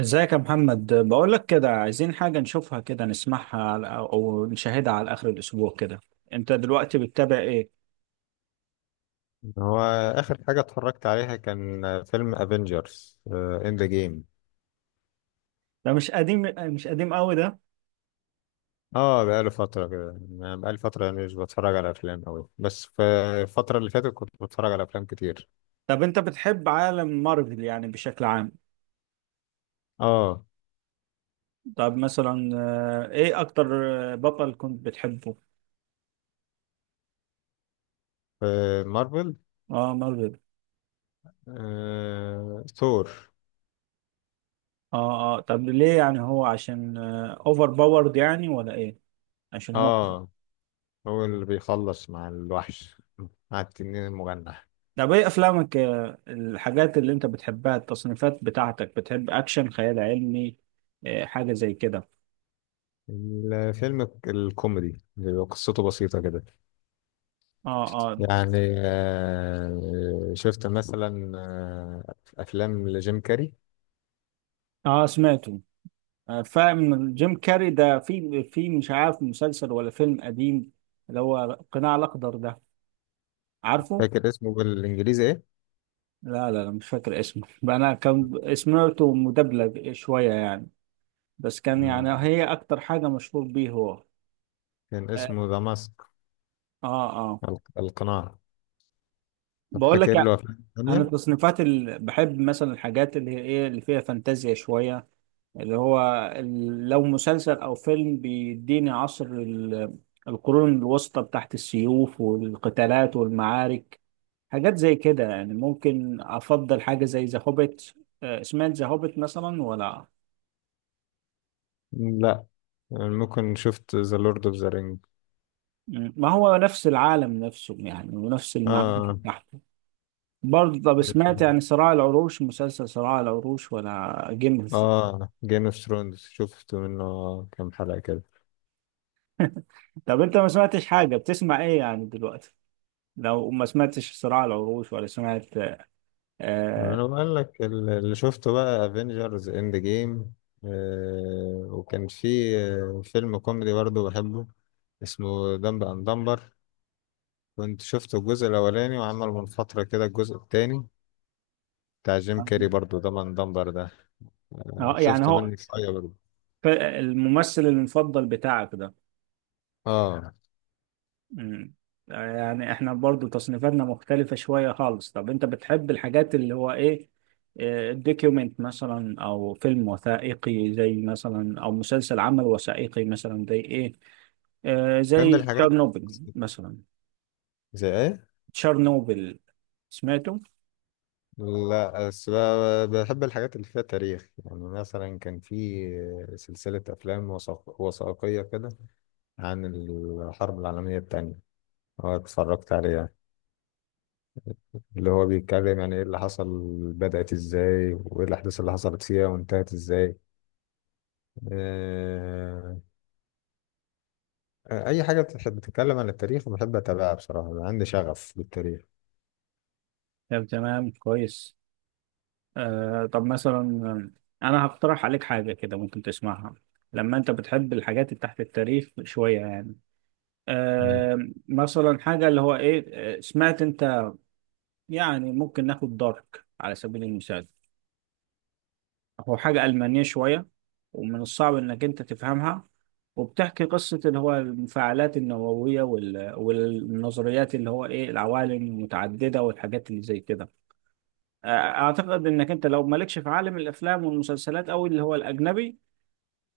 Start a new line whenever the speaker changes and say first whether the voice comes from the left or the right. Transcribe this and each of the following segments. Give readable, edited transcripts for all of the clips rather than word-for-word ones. right: ازيك يا محمد؟ بقول لك كده، عايزين حاجة نشوفها كده، نسمعها او نشاهدها على آخر الأسبوع كده. انت دلوقتي بتتابع ايه؟
left: هو آخر حاجة اتفرجت عليها كان فيلم افنجرز اند ذا جيم.
right: ده مش قديم، مش قديم قوي ده.
left: اه بقاله فترة كده، يعني بقالي فترة يعني مش بتفرج على أفلام أوي، بس في الفترة اللي فاتت كنت بتفرج على أفلام كتير.
right: طب انت بتحب عالم مارفل يعني بشكل عام؟
left: اه،
right: طب مثلا ايه اكتر بطل كنت بتحبه؟
left: في مارفل.
right: اه، مارفل.
left: ثور.
right: اه اه، طب ليه؟ يعني هو عشان اوفر باورد يعني، ولا ايه؟ عشان هو.
left: اه، هو اللي بيخلص مع الوحش، مع التنين المجنح.
right: طب ايه افلامك؟ الحاجات اللي انت بتحبها، التصنيفات بتاعتك. بتحب اكشن، خيال علمي، حاجة زي كده؟
left: الفيلم الكوميدي اللي قصته بسيطة كده،
right: اه. اه.
left: يعني شفت مثلا أفلام لجيم كاري.
right: اه سمعته. فاهم جيم كاري ده، في مش عارف مسلسل ولا فيلم قديم، اللي هو قناع الاخضر ده، عارفه؟
left: فاكر اسمه بالانجليزي ايه؟
right: لا لا لا، مش فاكر اسمه بقى انا كان سمعته مدبلج شوية يعني، بس كان يعني
left: مم.
right: هي اكتر حاجة مشهور بيه هو.
left: كان
right: اه.
left: اسمه ذا ماسك،
right: اه. آه.
left: القناع. طب
right: بقول لك،
left: فاكر له افلام
right: انا
left: تانية؟
right: التصنيفات اللي بحب، مثلا الحاجات اللي هي ايه، اللي فيها فانتازيا شويه، اللي هو لو مسلسل او فيلم بيديني عصر القرون الوسطى بتاعت السيوف والقتالات والمعارك، حاجات زي كده يعني. ممكن افضل حاجه زي ذا هوبيت. سمعت ذا هوبيت مثلا ولا؟
left: لا، يعني ممكن شفت ذا لورد اوف ذا رينج.
right: مم. ما هو نفس العالم نفسه يعني، ونفس المعارك
left: اه،
right: بتاعته. برضه، طب
left: ماشي.
right: سمعت يعني صراع العروش، مسلسل صراع العروش ولا جيم؟
left: اه، جيم اوف ثرونز شفت منه كام حلقة كده.
right: طب انت ما سمعتش حاجة؟ بتسمع ايه يعني دلوقتي لو ما سمعتش صراع العروش ولا سمعت؟ آه
left: انا بقول لك اللي شفته بقى افنجرز اند جيم. وكان في فيلم كوميدي برضه بحبه، اسمه دمب اند دمبر. كنت شفته الجزء الاولاني، وعمل من فترة كده الجزء التاني بتاع جيم كاري برضو، ده من دمبر ده.
right: يعني
left: شفت
right: هو
left: منه شوية برضو.
right: الممثل المفضل بتاعك ده؟
left: اه،
right: مم. يعني احنا برضو تصنيفاتنا مختلفة شوية خالص. طب انت بتحب الحاجات اللي هو ايه، الدوكيومنت مثلا، او فيلم وثائقي زي مثلا، او مسلسل عمل وثائقي مثلا، زي ايه،
left: بحب
right: زي
left: الحاجات.
right: تشيرنوبل مثلا؟
left: زي ايه؟
right: تشيرنوبل، سمعته؟
left: لا، بس بحب الحاجات اللي فيها تاريخ. يعني مثلا كان في سلسلة أفلام وثائقية كده عن الحرب العالمية التانية، اه، اتفرجت عليها. اللي هو بيتكلم يعني ايه اللي حصل، بدأت ازاي، وايه الأحداث اللي حصلت فيها، وانتهت ازاي. آه، أي حاجة بتتكلم عن التاريخ بحب أتابعها. بصراحة عندي شغف بالتاريخ.
right: طب تمام، كويس. طب مثلا انا هقترح عليك حاجه كده ممكن تسمعها، لما انت بتحب الحاجات اللي تحت التاريخ شويه يعني. آه مثلا حاجه اللي هو ايه، سمعت انت، يعني ممكن ناخد دارك على سبيل المثال. هو حاجه المانيه شويه، ومن الصعب انك انت تفهمها، وبتحكي قصه اللي هو المفاعلات النوويه والنظريات اللي هو ايه، العوالم المتعدده والحاجات اللي زي كده. اعتقد انك انت لو مالكش في عالم الافلام والمسلسلات او اللي هو الاجنبي،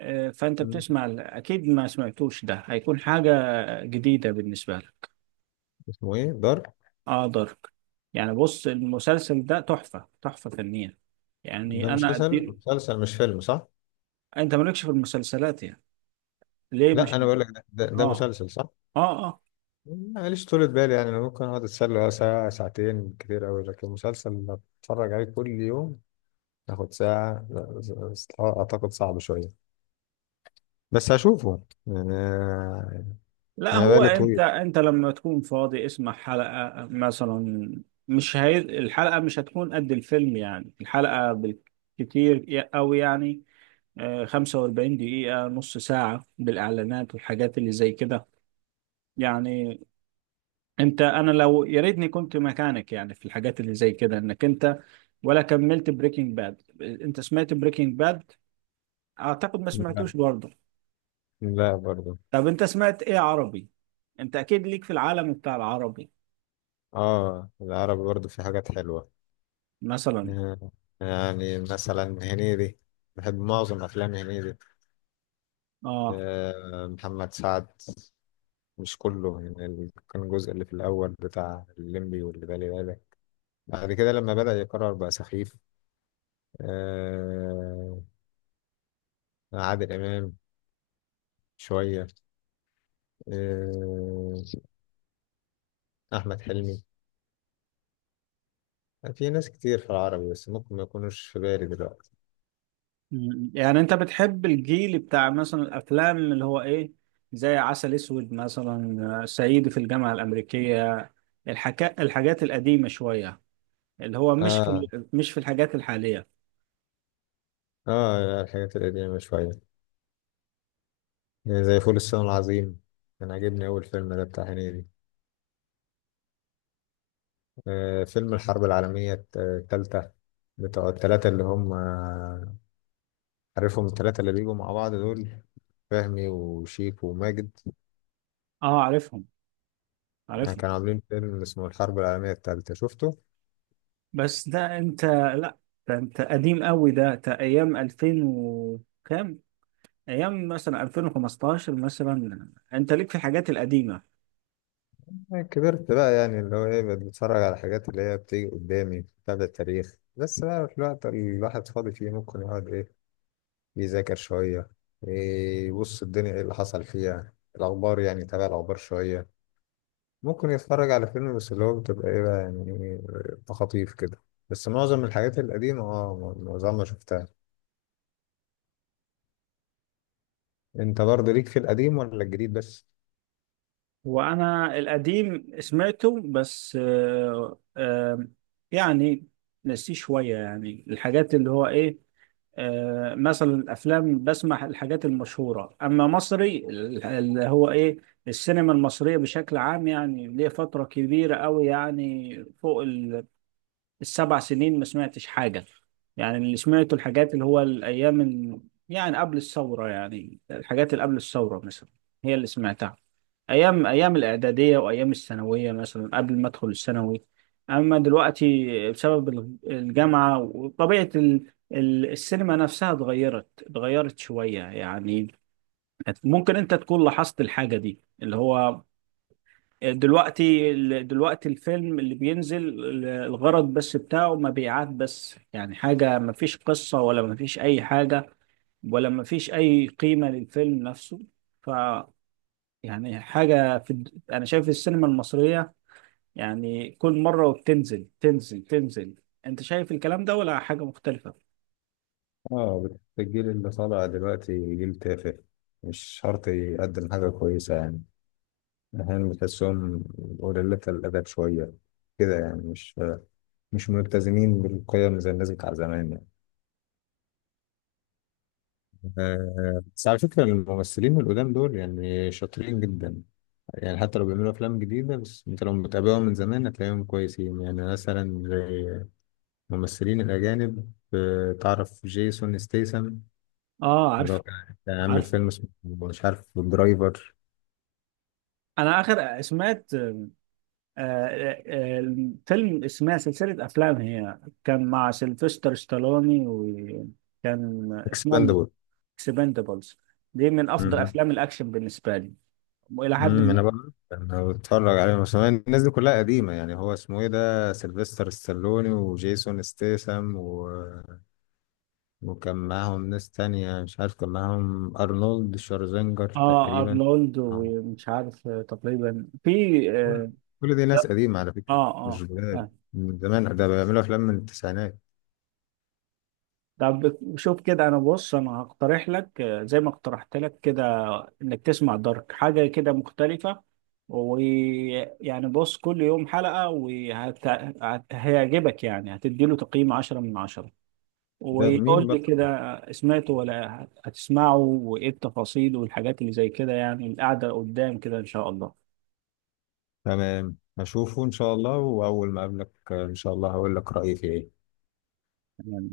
right: فانت
left: مم.
right: بتسمع اكيد ما سمعتوش، ده هيكون حاجة جديدة بالنسبة لك.
left: اسمه ايه، دارك؟
right: اه، دارك. يعني بص، المسلسل ده تحفة، تحفة فنية. يعني
left: ده
right: انا
left: مسلسل
right: اديله.
left: مسلسل مش فيلم، صح؟
right: انت مالكش في المسلسلات يعني؟ ليه؟
left: لا
right: مش
left: انا بقول لك ده
right: اه.
left: مسلسل، صح.
right: اه اه.
left: ماليش طولة بالي يعني، انا ممكن اقعد اتسلى ساعة ساعتين كتير قوي، لكن مسلسل اتفرج عليه كل يوم تاخد ساعة، لا، اعتقد صعب شوية. بس هشوفه يعني.
right: لا
left: انا
right: هو
left: بالي
right: انت،
left: طويل.
right: انت لما تكون فاضي اسمع حلقة مثلا. مش هي... الحلقة مش هتكون قد الفيلم يعني، الحلقة بالكتير او يعني 45 دقيقة، نص ساعة بالإعلانات والحاجات اللي زي كده يعني. انت، انا لو يا ريتني كنت مكانك يعني في الحاجات اللي زي كده، انك انت ولا كملت بريكنج باد. انت سمعت بريكنج باد؟ اعتقد ما
left: لا،
right: سمعتوش برضه.
left: لا، برضه.
right: طب انت سمعت ايه عربي؟ انت اكيد ليك في العالم بتاع العربي.
left: اه، العربي برضه في حاجات حلوة.
right: مثلا؟
left: آه، يعني مثلا هنيدي، بحب معظم افلام هنيدي.
right: اه.
left: محمد سعد، مش كله يعني، كان الجزء اللي في الأول بتاع الليمبي واللي بالي بالك، بعد كده لما بدأ يكرر بقى سخيف. آه عادل إمام شوية. آه أحمد حلمي. في ناس كتير في العربي بس ممكن ما يكونوش في بالي دلوقتي.
right: يعني انت بتحب الجيل بتاع مثلا الافلام اللي هو ايه، زي عسل اسود مثلا، صعيدي في الجامعة الامريكية، الحاجات القديمة شوية، اللي هو مش في
left: آه
right: مش في الحاجات الحالية؟
left: الحاجات القديمة شوية، يعني زي فول الصين العظيم، كان عاجبني أول فيلم ده بتاع هنيدي. فيلم الحرب العالمية التالتة، بتوع التلاتة اللي هم، عارفهم التلاتة اللي بيجوا مع بعض دول، فهمي وشيك وماجد.
right: اه، عارفهم،
left: يعني
right: عارفه.
left: كانوا عاملين فيلم اسمه الحرب العالمية التالتة، شفته؟
right: بس ده انت، لا، ده انت قديم قوي ده ايام 2000 وكام. ايام مثلا 2015 مثلا انت ليك في الحاجات القديمه.
left: أنا كبرت بقى، يعني اللي هو إيه، بقيت بتفرج على حاجات اللي هي بتيجي قدامي بتاع التاريخ بس بقى. في الوقت اللي الواحد فاضي فيه ممكن يقعد إيه، يذاكر شوية، إيه، يبص الدنيا إيه اللي حصل فيها، الأخبار يعني، تابع الأخبار شوية، ممكن يتفرج على فيلم، بس اللي هو بتبقى إيه بقى يعني، تخاطيف كده. بس معظم الحاجات القديمة معظمها شفتها. أنت برضه ليك في القديم ولا الجديد بس؟
right: وانا القديم سمعته، بس يعني نسيه شويه يعني. الحاجات اللي هو ايه، مثلا الافلام، بسمع الحاجات المشهوره. اما مصري اللي هو ايه، السينما المصريه بشكل عام، يعني ليه فتره كبيره قوي يعني، فوق السبع سنين ما سمعتش حاجة. يعني اللي سمعته الحاجات اللي هو الأيام يعني قبل الثورة، يعني الحاجات اللي قبل الثورة مثلا، هي اللي سمعتها، أيام، أيام الإعدادية وأيام الثانوية مثلا قبل ما أدخل الثانوي. أما دلوقتي، بسبب الجامعة وطبيعة السينما نفسها، اتغيرت شوية يعني. ممكن أنت تكون لاحظت الحاجة دي، اللي هو دلوقتي، دلوقتي الفيلم اللي بينزل الغرض بس بتاعه مبيعات بس يعني، حاجة مفيش قصة، ولا مفيش أي حاجة، ولا مفيش أي قيمة للفيلم نفسه. ف يعني حاجة أنا شايف السينما المصرية يعني كل مرة وبتنزل، تنزل، تنزل. أنت شايف الكلام ده، ولا حاجة مختلفة؟
left: اه، الجيل اللي طالع دلوقتي جيل تافه، مش شرط يقدم حاجة كويسة يعني. أحيانا بتحسهم قليلة الأدب شوية كده يعني، مش ملتزمين بالقيم زي الناس بتاع زمان يعني. بس على فكرة الممثلين القدام دول يعني شاطرين جدا، يعني حتى لو بيعملوا أفلام جديدة بس أنت لو متابعهم من زمان هتلاقيهم كويسين. يعني مثلا زي الممثلين الأجانب، تعرف جيسون ستيسم؟
right: اه
left: اللي هو
right: عارفه،
left: كان عامل
right: عارفه.
left: فيلم اسمه مش عارف درايفر،
right: أنا آخر سمعت الفيلم اسمها سلسلة أفلام هي، كان مع سيلفستر ستالوني، وكان اسمها
left: اكسباندبل.
right: اكسبندبلز. دي من أفضل
left: امم
right: أفلام الأكشن بالنسبة لي، وإلى حد ما
left: انا بقى انا بتفرج عليه. بس أنا الناس دي كلها قديمه، يعني هو اسمه ايه، ده سيلفستر ستالوني وجيسون ستيسم و... وكان معاهم ناس تانية، مش عارف، كان معاهم ارنولد شوارزنجر تقريبا.
right: أرنولد
left: آه.
right: ومش عارف تقريبا في.
left: كل
right: آه
left: كل دي ناس قديمه على
right: آه
left: فكره، مش
right: آه
left: جداد.
right: آه.
left: من زمان ده، بيعملوا افلام من التسعينات.
right: طب شوف كده، أنا بص أنا هقترح لك زي ما اقترحت لك كده، انك تسمع دارك، حاجة كده مختلفة. ويعني بص، كل يوم حلقة وهيعجبك يعني، هتديله تقييم 10 من 10،
left: ده مين
right: ويقول لي
left: بقى؟
right: كده سمعته ولا هتسمعه، وايه التفاصيل والحاجات اللي زي كده يعني، القعدة قدام كده ان شاء الله.
left: تمام، هشوفه ان شاء الله، واول ما اقابلك ان شاء الله هقول لك رايي فيه ايه.
right: تمام.